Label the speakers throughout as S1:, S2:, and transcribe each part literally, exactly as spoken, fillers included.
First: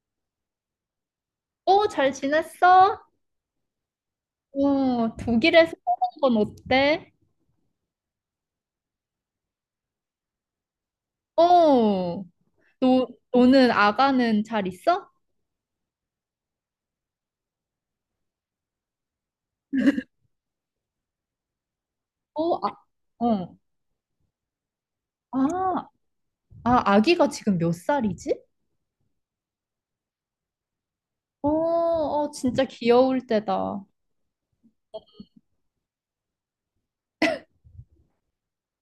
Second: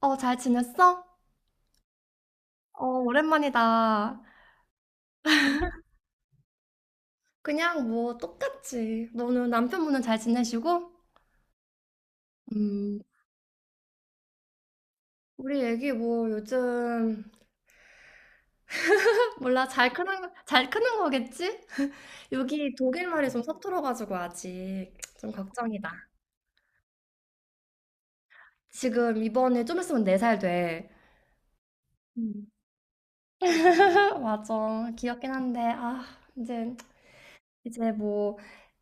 S1: 어, 잘 지냈어?
S2: 어, 잘
S1: 어,
S2: 지냈어?
S1: 오랜만이다.
S2: 어, 독일에서 사는 건 어때?
S1: 그냥 뭐 똑같지. 너는 남편분은 잘 지내시고?
S2: 어,
S1: 음,
S2: 너, 너는 아가는 잘 있어?
S1: 우리 애기 뭐 요즘 몰라 잘 크는 잘 크는 거겠지?
S2: 어, 아,
S1: 여기 독일 말이 좀
S2: 어.
S1: 서툴어가지고 아직 좀 걱정이다.
S2: 아, 아, 아기가 지금 몇 살이지?
S1: 지금 이번에 좀 있으면 네 살 돼.
S2: 어, 어,
S1: 음.
S2: 진짜 귀여울 때다.
S1: 맞아. 귀엽긴 한데 아 이제 이제 뭐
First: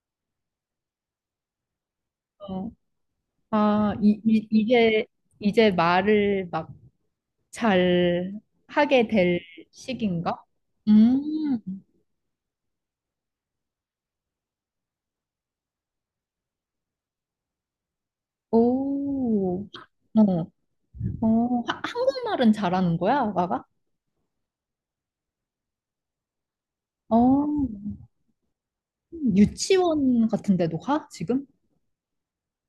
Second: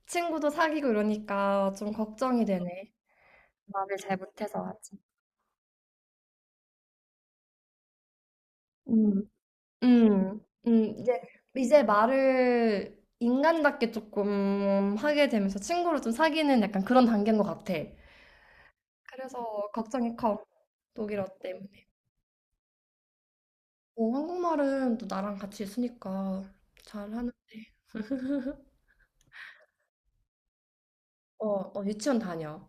S1: 친구도 사귀고 이러니까 좀 걱정이
S2: 어.
S1: 되네.
S2: 아,
S1: 말을 잘
S2: 이, 이,
S1: 못해서 아직.
S2: 이게 이제 말을 막 잘 하게 될
S1: 음,
S2: 시기인가?
S1: 음, 이제,
S2: 음,
S1: 이제 말을 인간답게 조금 하게 되면서 친구를 좀 사귀는 약간 그런 단계인 것 같아.
S2: 오,
S1: 그래서 걱정이
S2: 어,
S1: 커, 독일어
S2: 어, 하-
S1: 때문에.
S2: 한국말은 잘하는 거야, 아가가?
S1: 어, 한국말은 또 나랑 같이 있으니까 잘하는데.
S2: 어. 유치원 같은 데도 가?
S1: 어,
S2: 지금?
S1: 어, 유치원 다녀.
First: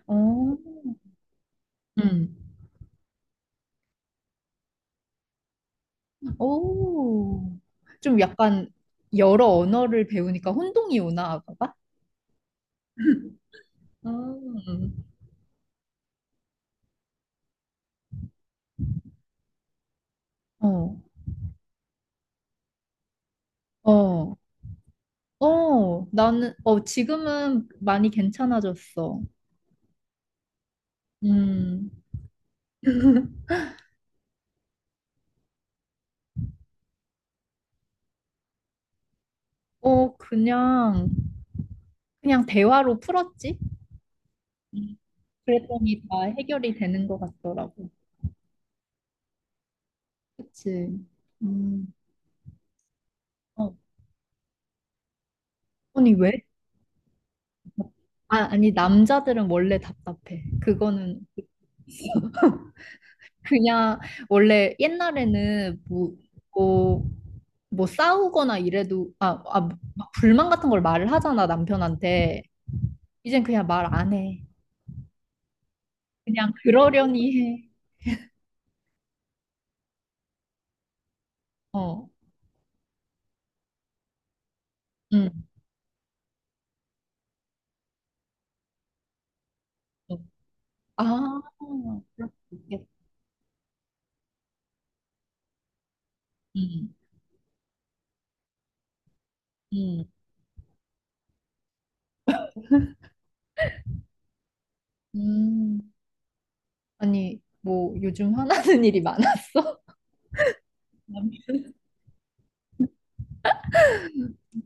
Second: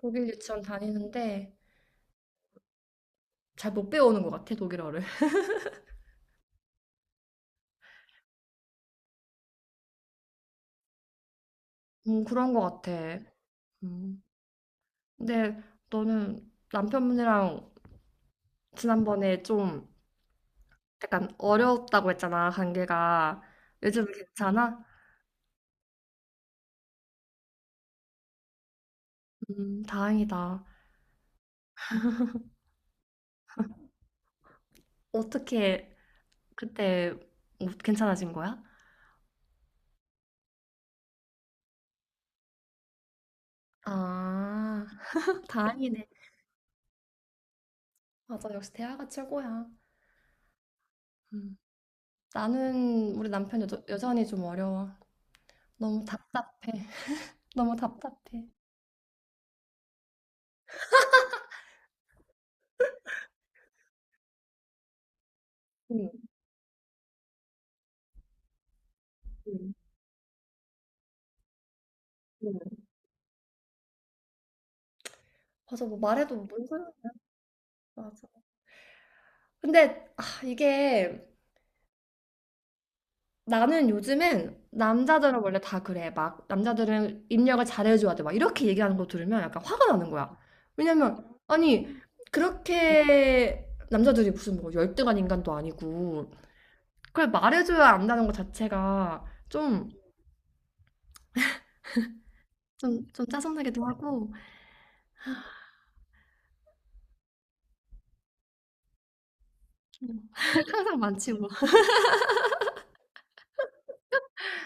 S1: 독일
S2: 어,
S1: 유치원 다니는데
S2: 음.
S1: 잘 못 배우는 것 같아, 독일어를.
S2: 오. 좀 약간 여러 언어를 배우니까 혼동이 오나, 봐? 빠
S1: 음, 그런 것 같아. 음.
S2: 음.
S1: 근데 너는 남편분이랑 지난번에 좀
S2: 어,
S1: 약간 어려웠다고 했잖아, 관계가. 요즘은
S2: 어,
S1: 괜찮아?
S2: 어, 나는, 어, 지금은 많이 괜찮아졌어.
S1: 음, 다행이다.
S2: 음,
S1: 어떻게 그때 뭐 괜찮아진 거야?
S2: 어, 그냥, 그냥 대화로 풀었지?
S1: 아,
S2: 음, 그랬더니
S1: 다행이네.
S2: 다 해결이 되는 것 같더라고.
S1: 맞아, 역시 대화가 최고야.
S2: 그치?
S1: 음.
S2: 음,
S1: 나는 우리 남편 여,
S2: 어.
S1: 여전히 좀 어려워. 너무
S2: 아니, 왜?
S1: 답답해. 너무
S2: 아,
S1: 답답해.
S2: 아니, 남자들은 원래 답답해. 그거는 그냥 원래 옛날에는
S1: 응,
S2: 뭐, 뭐, 뭐 싸우거나 이래도 아, 아,
S1: 응,
S2: 막 불만 같은 걸 말을 하잖아, 남편한테.
S1: 응.
S2: 이젠 그냥 말 안 해.
S1: 맞아, 뭐 말해도
S2: 그냥
S1: 뭔 소용이야.
S2: 그러려니 해.
S1: 맞아. 근데 아, 이게
S2: 어,
S1: 나는 요즘엔
S2: 응.
S1: 남자들은 원래 다 그래. 막 남자들은 입력을 잘해줘야 돼. 막 이렇게 얘기하는 거 들으면 약간 화가 나는
S2: 어.
S1: 거야. 왜냐면
S2: 아,
S1: 아니
S2: 그럴 수 있겠다.
S1: 그렇게 남자들이 무슨 뭐 열등한 인간도 아니고
S2: 응,
S1: 그걸 말해줘야 안다는 것 자체가 좀
S2: 응,
S1: 좀, 좀 짜증나기도 하고
S2: 음. 아니, 뭐 요즘 화나는 일이 많았어?
S1: 음. 항상 많지 뭐.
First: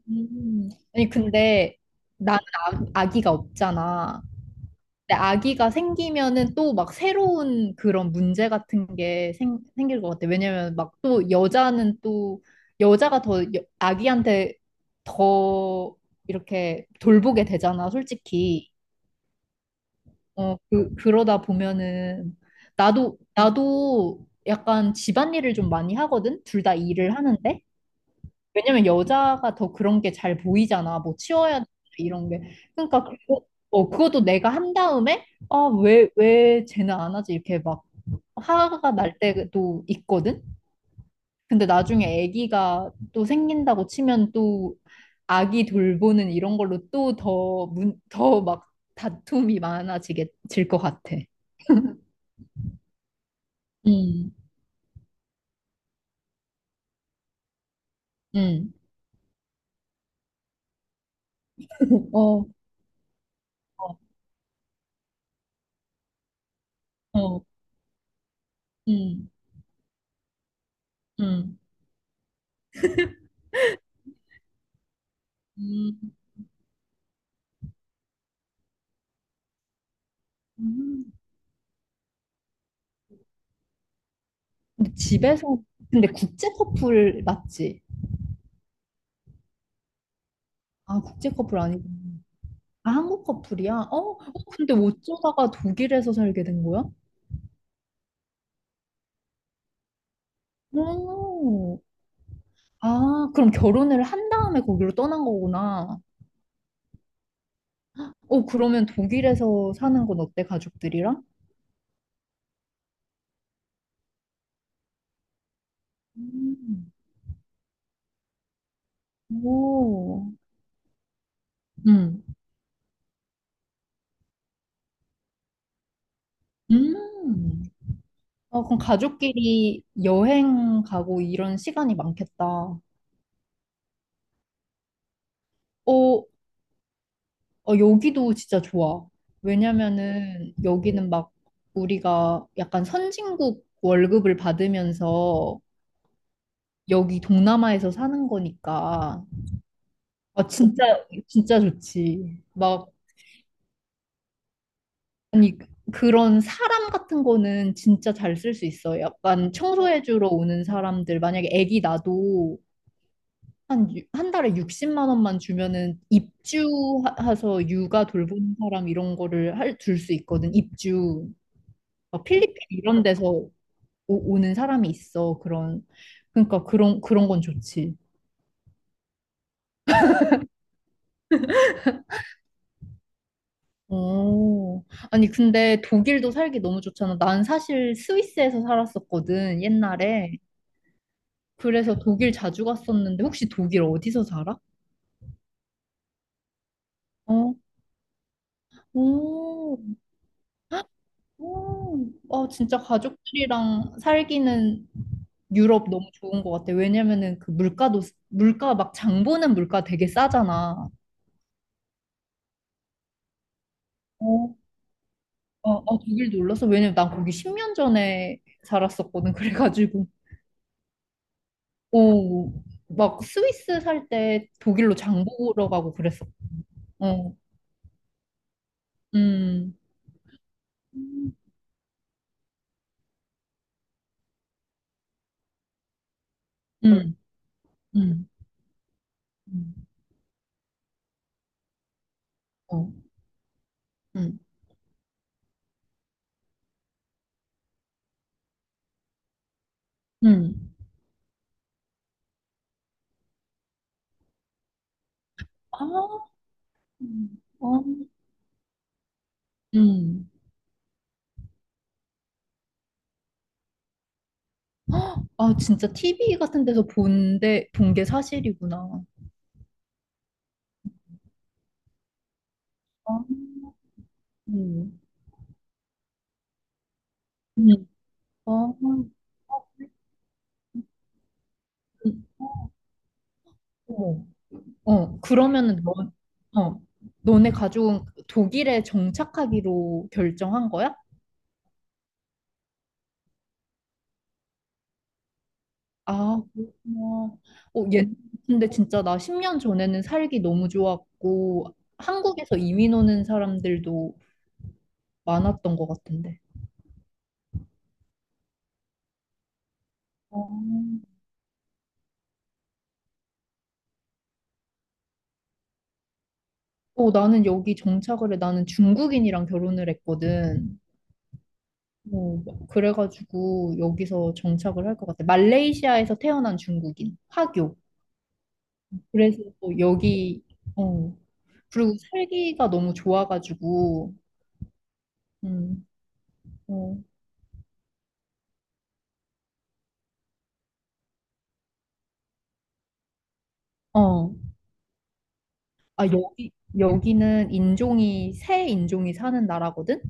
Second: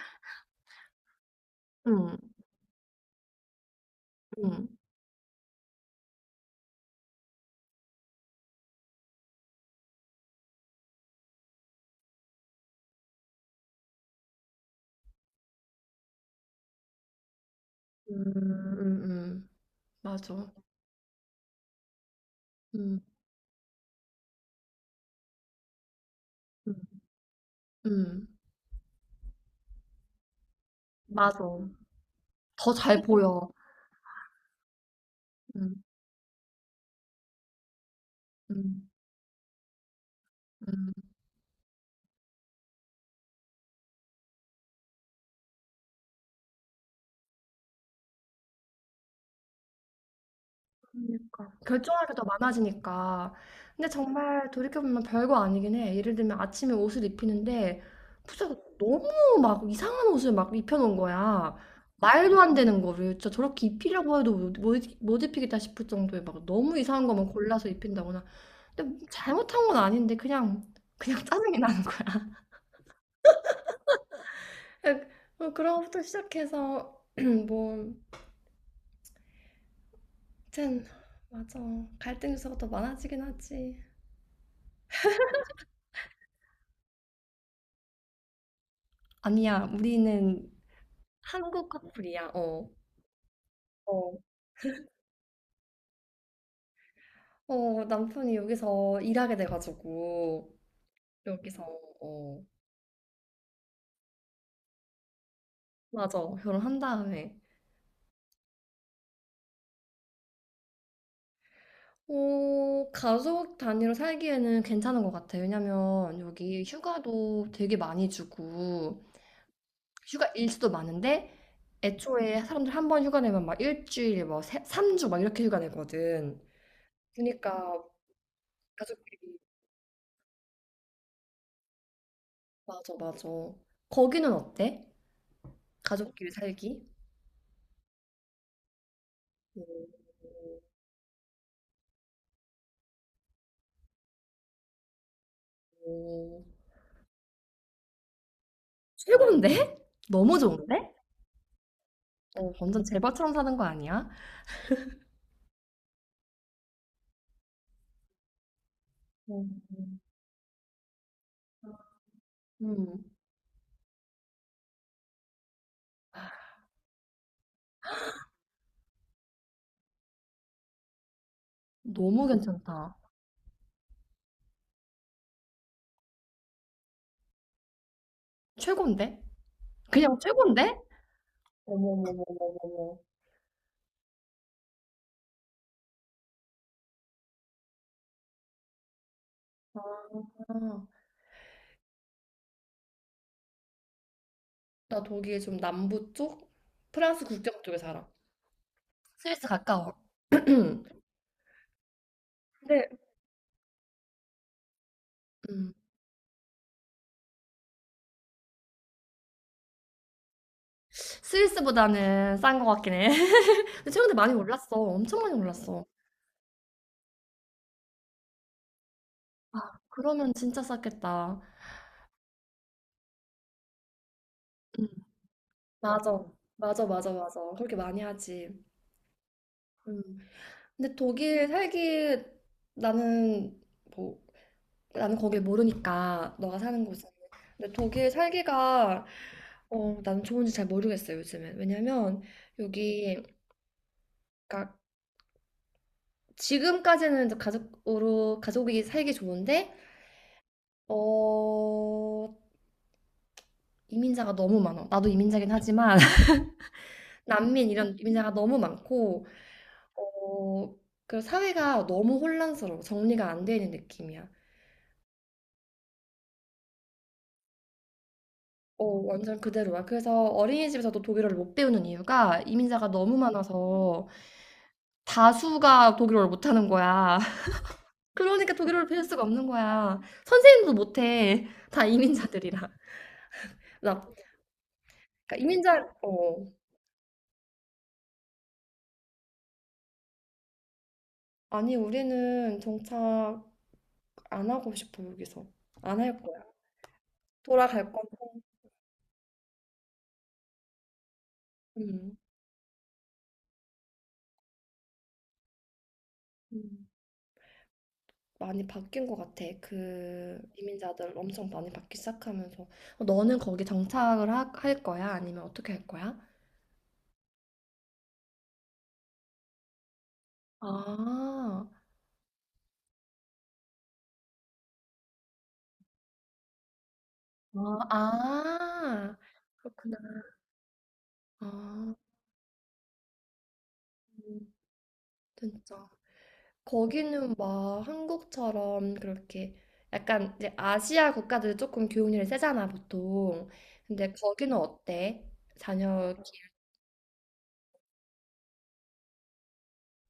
S2: 음. 아니, 근데
S1: 응
S2: 나는 아, 아기가 없잖아.
S1: 응
S2: 근데 아기가 생기면은 또 막 새로운 그런 문제 같은 게 생, 생길 것 같아. 왜냐면 막 또 여자는 또 여자가 더 여- 아기한테 더 이렇게 돌보게 되잖아,
S1: 음,
S2: 솔직히.
S1: 음, 음. 맞아.
S2: 어, 그, 그러다 보면은
S1: 음,
S2: 나도, 나도 약간 집안일을 좀 많이 하거든? 둘
S1: 음,
S2: 다 일을 하는데.
S1: 음.
S2: 왜냐면 여자가 더 그런 게 잘 보이잖아. 뭐
S1: 맞아.
S2: 치워야 돼, 이런 게.
S1: 더 잘
S2: 그러니까 그거,
S1: 보여.
S2: 어, 그것도 내가 한 다음에 아,
S1: 음,
S2: 왜, 왜 쟤는 안 하지? 이렇게 막
S1: 음,
S2: 화가 날 때도 있거든.
S1: 음.
S2: 근데 나중에 아기가 또 생긴다고 치면 또 아기 돌보는 이런 걸로 또 더 문, 더 막 다툼이 많아지게 질 것 같아.
S1: 그러니까. 결정할 게 더 많아지니까. 근데
S2: 음,
S1: 정말 돌이켜보면 별거 아니긴 해. 예를 들면 아침에 옷을 입히는데 부자가
S2: 음,
S1: 너무 막 이상한 옷을 막 입혀놓은 거야. 말도
S2: 어,
S1: 안 되는 거를 진짜 저렇게
S2: 어,
S1: 입히려고 해도 못, 못 못 입히겠다 싶을 정도의 막 너무 이상한 것만
S2: 어,
S1: 골라서 입힌다거나. 근데
S2: 음,
S1: 잘못한 건 아닌데 그냥 그냥 짜증이
S2: 음,
S1: 나는 거야. 뭐 그런
S2: 음.
S1: 것부터 시작해서 뭐, 튼
S2: 음.
S1: 맞아. 갈등 요소가 더 많아지긴 하지.
S2: 근데 집에서 근데 국제 커플 맞지?
S1: 아니야, 우리는
S2: 아 국제 커플
S1: 한국
S2: 아니고
S1: 커플이야. 어.
S2: 아 한국 커플이야? 어? 어,
S1: 어,
S2: 근데 어쩌다가 독일에서 살게 된 거야?
S1: 어, 남편이 여기서 일하게 돼가지고, 여기서,
S2: 오,
S1: 어,
S2: 아 그럼 결혼을 한 다음에 거기로 떠난 거구나.
S1: 맞아. 결혼한 다음에.
S2: 어 그러면 독일에서 사는 건 어때 가족들이랑?
S1: 어, 가족 단위로 살기에는 괜찮은 것 같아. 왜냐면 여기
S2: 음,
S1: 휴가도 되게 많이 주고, 휴가
S2: 오,
S1: 일수도 많은데,
S2: 음,
S1: 애초에 사람들 한 번 휴가 내면 막 일주일, 뭐, 세, 삼 주 막 이렇게 휴가 내거든. 그러니까
S2: 음. 아 그럼
S1: 가족끼리,
S2: 가족끼리 여행 가고 이런 시간이 많겠다.
S1: 맞아, 맞아. 거기는 어때?
S2: 어,
S1: 가족끼리 살기?
S2: 어, 여기도 진짜 좋아. 왜냐면은 여기는 막 우리가 약간 선진국 월급을 받으면서
S1: 오,
S2: 여기 동남아에서 사는 거니까
S1: 최고인데? 너무
S2: 아 진짜
S1: 좋은데?
S2: 진짜 좋지.
S1: 어, 어, 완전
S2: 막
S1: 제발처럼 사는 거 아니야?
S2: 아니 그런 사람 같은 거는 진짜 잘 쓸 수 있어.
S1: 어,
S2: 약간 청소해주러 오는 사람들 만약에 애기 나도
S1: 음,
S2: 한, 유- 한 달에 육십만 원만 주면은 입주해서 육아 돌보는 사람 이런 거를 할, 둘 수 있거든. 입주. 막
S1: 너무
S2: 필리핀
S1: 괜찮다.
S2: 이런 데서 오, 오는 사람이 있어. 그런 그러니까 그런 그런 건 좋지.
S1: 최고인데? 그냥 최고인데? 어머머머머머머.
S2: 오, 아니 근데 독일도 살기 너무 좋잖아. 난 사실 스위스에서 살았었거든 옛날에.
S1: 아,
S2: 그래서 독일 자주 갔었는데 혹시 독일 어디서 살아?
S1: 나 독일 좀 남부 쪽? 프랑스
S2: 어,
S1: 국경 쪽에 살아. 스위스
S2: 오,
S1: 가까워.
S2: 헉, 오, 아 진짜
S1: 근데
S2: 가족들이랑 살기는
S1: 음,
S2: 유럽 너무 좋은 것 같아. 왜냐면은 그 물가도 물가 막 장 보는 물가 되게 싸잖아.
S1: 스위스보다는 싼 거 같긴 해. 근데 최근에 많이
S2: 어.
S1: 올랐어. 엄청 많이
S2: 아, 아,
S1: 올랐어.
S2: 독일 놀랐어. 왜냐면 난 거기 십 년 전에 살았었거든.
S1: 아,
S2: 그래가지고,
S1: 그러면 진짜 쌌겠다.
S2: 어, 막 스위스 살 때
S1: 음,
S2: 독일로 장 보러 가고
S1: 맞아.
S2: 그랬어.
S1: 맞아, 맞아,
S2: 어,
S1: 맞아. 그렇게 많이 하지.
S2: 음,
S1: 근데
S2: 음,
S1: 독일 살기 나는 뭐 나는 거길 모르니까 너가 사는 곳은
S2: 음,
S1: 근데 독일
S2: 음,
S1: 살기가 어 나는 좋은지 잘 모르겠어요 요즘엔 왜냐면
S2: 어,
S1: 여기
S2: 음,
S1: 그러니까 지금까지는 이제 가족으로 가족이 살기 좋은데
S2: 음.
S1: 어 이민자가 너무 많아 나도 이민자긴 하지만
S2: 아, 음,
S1: 난민
S2: 어,
S1: 이런 이민자가 너무 많고
S2: 음.
S1: 어 그리고 사회가 너무 혼란스러워 정리가 안 되는 느낌이야
S2: 아, 진짜 티브이 같은 데서 본데, 본 게
S1: 어,
S2: 사실이구나.
S1: 완전 그대로야. 그래서 어린이집에서도 독일어를 못 배우는 이유가 이민자가
S2: 아,
S1: 너무 많아서
S2: 음,
S1: 다수가 독일어를 못하는 거야.
S2: 음,
S1: 그러니까
S2: 아,
S1: 독일어를 배울 수가 없는 거야. 선생님도 못해. 다
S2: 음,
S1: 이민자들이라. 나,
S2: 어머. 어,
S1: 그러니까
S2: 그러면은
S1: 이민자, 어.
S2: 너, 어, 너네 가족은 독일에 정착하기로 결정한 거야?
S1: 아니, 우리는 정착 안 하고 싶어, 여기서. 안 할 거야.
S2: 아, 그렇구나. 어,
S1: 돌아갈
S2: 얘,
S1: 거고.
S2: 근데 진짜 나 십 년 전에는 살기 너무 좋았고,
S1: 음,
S2: 한국에서 이민 오는 사람들도 많았던 것 같은데.
S1: 음. 많이 바뀐 것 같아. 그
S2: 어,
S1: 이민자들 엄청 많이 바뀌기 시작하면서. 너는 거기 정착을 하- 할 거야? 아니면 어떻게 할 거야?
S2: 어, 나는 여기 정착을 해. 나는 중국인이랑 결혼을 했거든.
S1: 아.
S2: 어, 그래가지고 여기서 정착을 할 것 같아. 말레이시아에서 태어난 중국인, 화교.
S1: 아 아.
S2: 그래서 또
S1: 그렇구나.
S2: 여기, 어,
S1: 아.
S2: 그리고 살기가 너무 좋아가지고, 음,
S1: 진짜.
S2: 어,
S1: 거기는 막 한국처럼 그렇게 약간 이제 아시아 국가들은 조금 교육률이 세잖아, 보통. 근데
S2: 어.
S1: 거기는 어때?
S2: 아,
S1: 자녀 기
S2: 여기, 여기는 인종이, 새 인종이 사는 나라거든?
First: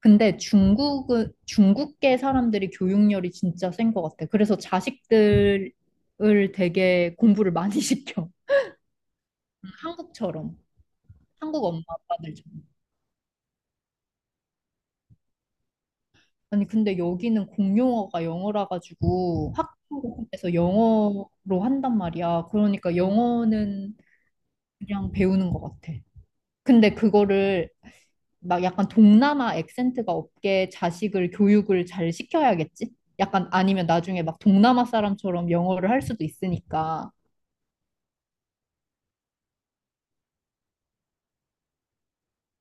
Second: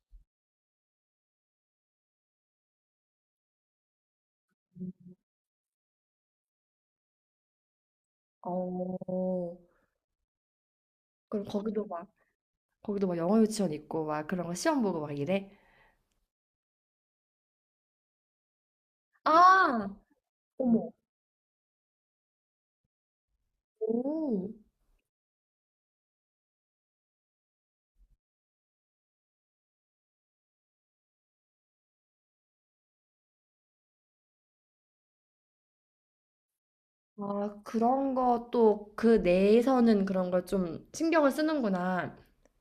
S2: 근데 중국은, 중국계 사람들이 교육열이 진짜 센 것 같아. 그래서
S1: 음.
S2: 자식들을 되게 공부를 많이 시켜.
S1: 어.
S2: 한국처럼.
S1: 그럼
S2: 한국 엄마
S1: 거기도 막
S2: 아빠들처럼.
S1: 거기도 막 영어 유치원 있고 막 그런 거 시험 보고 막 이래?
S2: 아니, 근데 여기는 공용어가 영어라 가지고
S1: 아.
S2: 학교에서
S1: 어머.
S2: 영어로 한단 말이야. 그러니까 영어는
S1: 오.
S2: 그냥 배우는 것 같아. 근데 그거를 막 약간 동남아 액센트가 없게 자식을 교육을 잘 시켜야겠지? 약간 아니면 나중에 막 동남아 사람처럼 영어를 할 수도 있으니까.
S1: 아, 그런 것도 그 내에서는 그런 걸 좀 신경을 쓰는구나.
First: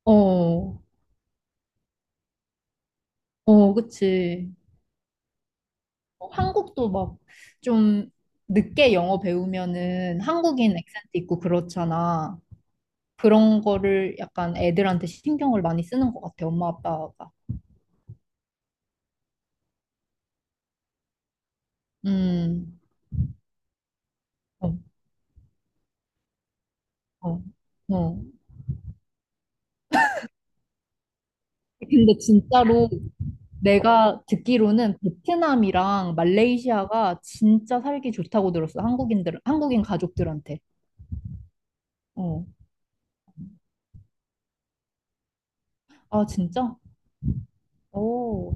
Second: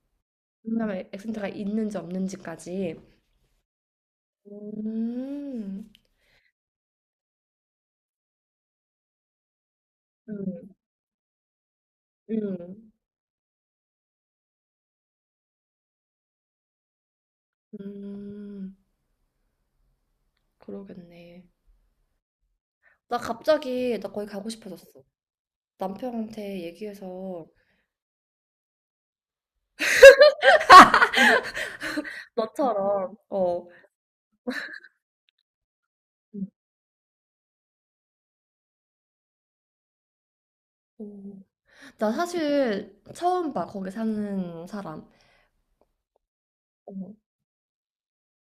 S2: 어,
S1: 동남아 액센트가 있는지 없는지까지.
S2: 어, 그치.
S1: 음,
S2: 어, 한국도 막 좀 늦게 영어 배우면은
S1: 음,
S2: 한국인 액센트 있고 그렇잖아.
S1: 음.
S2: 그런 거를 약간 애들한테 신경을 많이 쓰는 것 같아, 엄마 아빠가.
S1: 음, 그러겠네.
S2: 음,
S1: 나 갑자기 나 거기 가고
S2: 어,
S1: 싶어졌어. 남편한테
S2: 어,
S1: 얘기해서
S2: 어. 근데 진짜로
S1: 너처럼. 어,
S2: 내가 듣기로는 베트남이랑
S1: 음,
S2: 말레이시아가 진짜 살기 좋다고 들었어. 한국인들, 한국인 가족들한테.
S1: 오. 나
S2: 어.
S1: 사실 처음 봐 거기 사는 사람
S2: 아, 진짜?
S1: 어.
S2: 오.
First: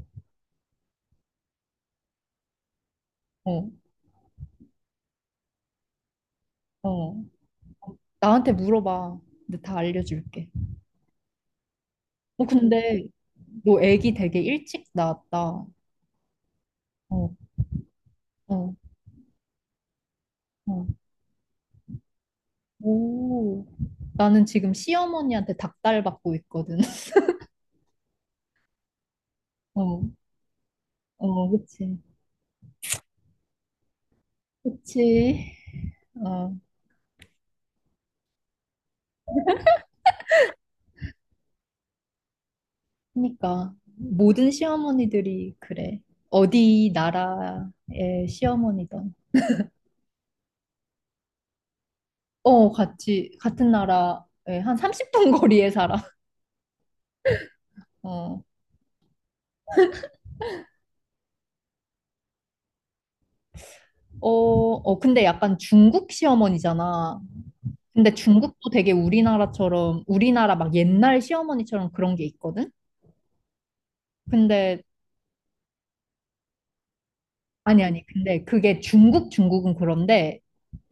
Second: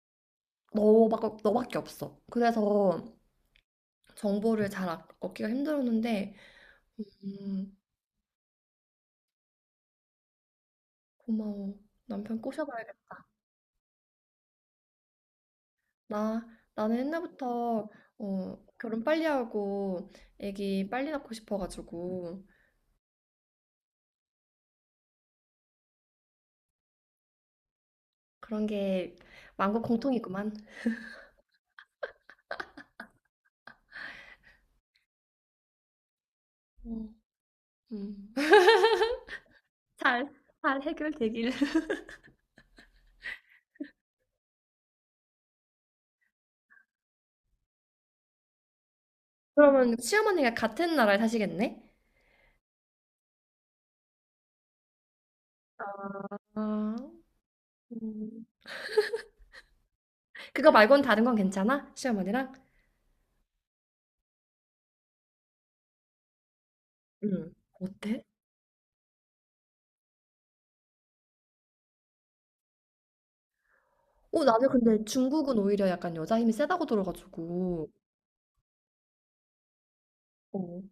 S1: 너밖에 너밖에 없어. 그래서
S2: 어,
S1: 정보를 잘 얻- 얻기가 힘들었는데
S2: 어.
S1: 음,
S2: 나한테 물어봐. 근데 다 알려줄게.
S1: 고마워. 남편
S2: 어, 근데
S1: 꼬셔봐야겠다.
S2: 너 애기 되게 일찍 낳았다.
S1: 나, 나는
S2: 어,
S1: 옛날부터 어,
S2: 어,
S1: 결혼 빨리 하고
S2: 어.
S1: 애기 빨리 낳고 싶어가지고
S2: 오. 나는 지금 시어머니한테 닭달 받고 있거든.
S1: 그런 게 만국
S2: 어,
S1: 공통이구만.
S2: 어, 그치. 그치. 어.
S1: 음. 음. 잘, 잘 해결되길.
S2: 그러니까 모든 시어머니들이 그래. 어디 나라의 시어머니든.
S1: 그러면 시어머니가 같은 나라에 사시겠네?
S2: 어, 같이 같은 나라에 한 삼십 분 거리에 살아.
S1: 아,
S2: 어.
S1: 음. 그거 말고는 다른 건 괜찮아? 시어머니랑?
S2: 어, 어, 근데 약간 중국 시어머니잖아.
S1: 응.
S2: 근데
S1: 어때?
S2: 중국도 되게 우리나라처럼 우리나라 막 옛날 시어머니처럼 그런 게 있거든.
S1: 어, 나는
S2: 근데
S1: 근데 중국은 오히려 약간 여자 힘이 세다고
S2: 아니
S1: 들어가지고.
S2: 아니. 근데 그게 중국 중국은 그런데
S1: 어.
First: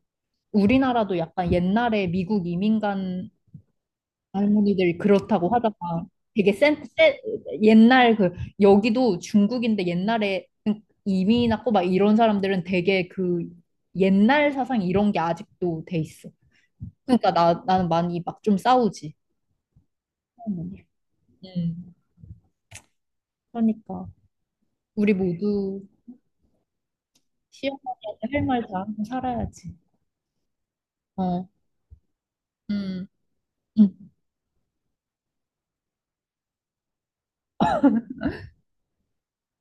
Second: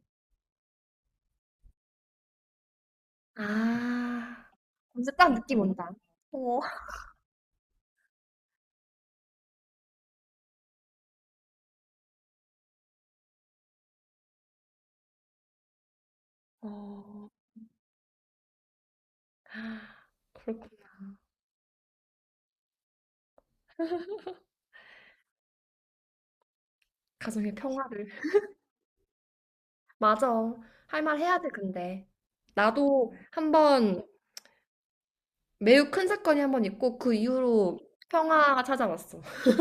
S2: 우리나라도 약간 옛날에 미국 이민간
S1: 아,
S2: 할머니들이
S1: 이제 딱
S2: 그렇다고
S1: 느낌 온다.
S2: 하다가 되게
S1: 어.
S2: 센, 센 옛날 그 여기도 중국인데 옛날에 이민 왔고 막 이런 사람들은 되게 그 옛날 사상 이런 게 아직도 돼 있어.
S1: 어,
S2: 그러니까 나 나는 많이 막 좀 싸우지.
S1: 그렇구나.
S2: 할머니. 음. 그러니까 우리 모두
S1: 가정의 평화를.
S2: 시어머니한테 할 말 다 하고 살아야지.
S1: 맞아. 할 말 해야
S2: 어.
S1: 돼 근데.
S2: 음.
S1: 나도 한 번
S2: 음.
S1: 매우 큰 사건이 한 번 있고, 그 이후로 평화가 찾아왔어.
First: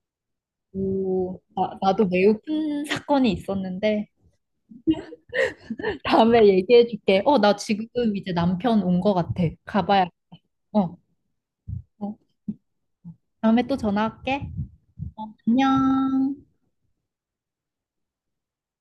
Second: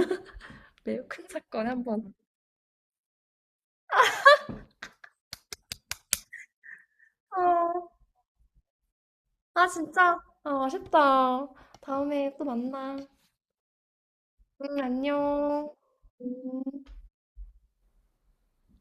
S1: 매우 큰
S2: 오,
S1: 사건이
S2: 나,
S1: 한
S2: 나도
S1: 번.
S2: 매우 큰 사건이 있었는데 다음에 얘기해 줄게. 어, 나 지금
S1: 어,
S2: 이제 남편 온 거 같아.
S1: 아,
S2: 가봐야
S1: 진짜? 아,
S2: 어,
S1: 아쉽다.
S2: 어.
S1: 다음에 또 만나.
S2: 다음에 또 전화할게.
S1: 응, 안녕.
S2: 어, 안녕.
S1: 음.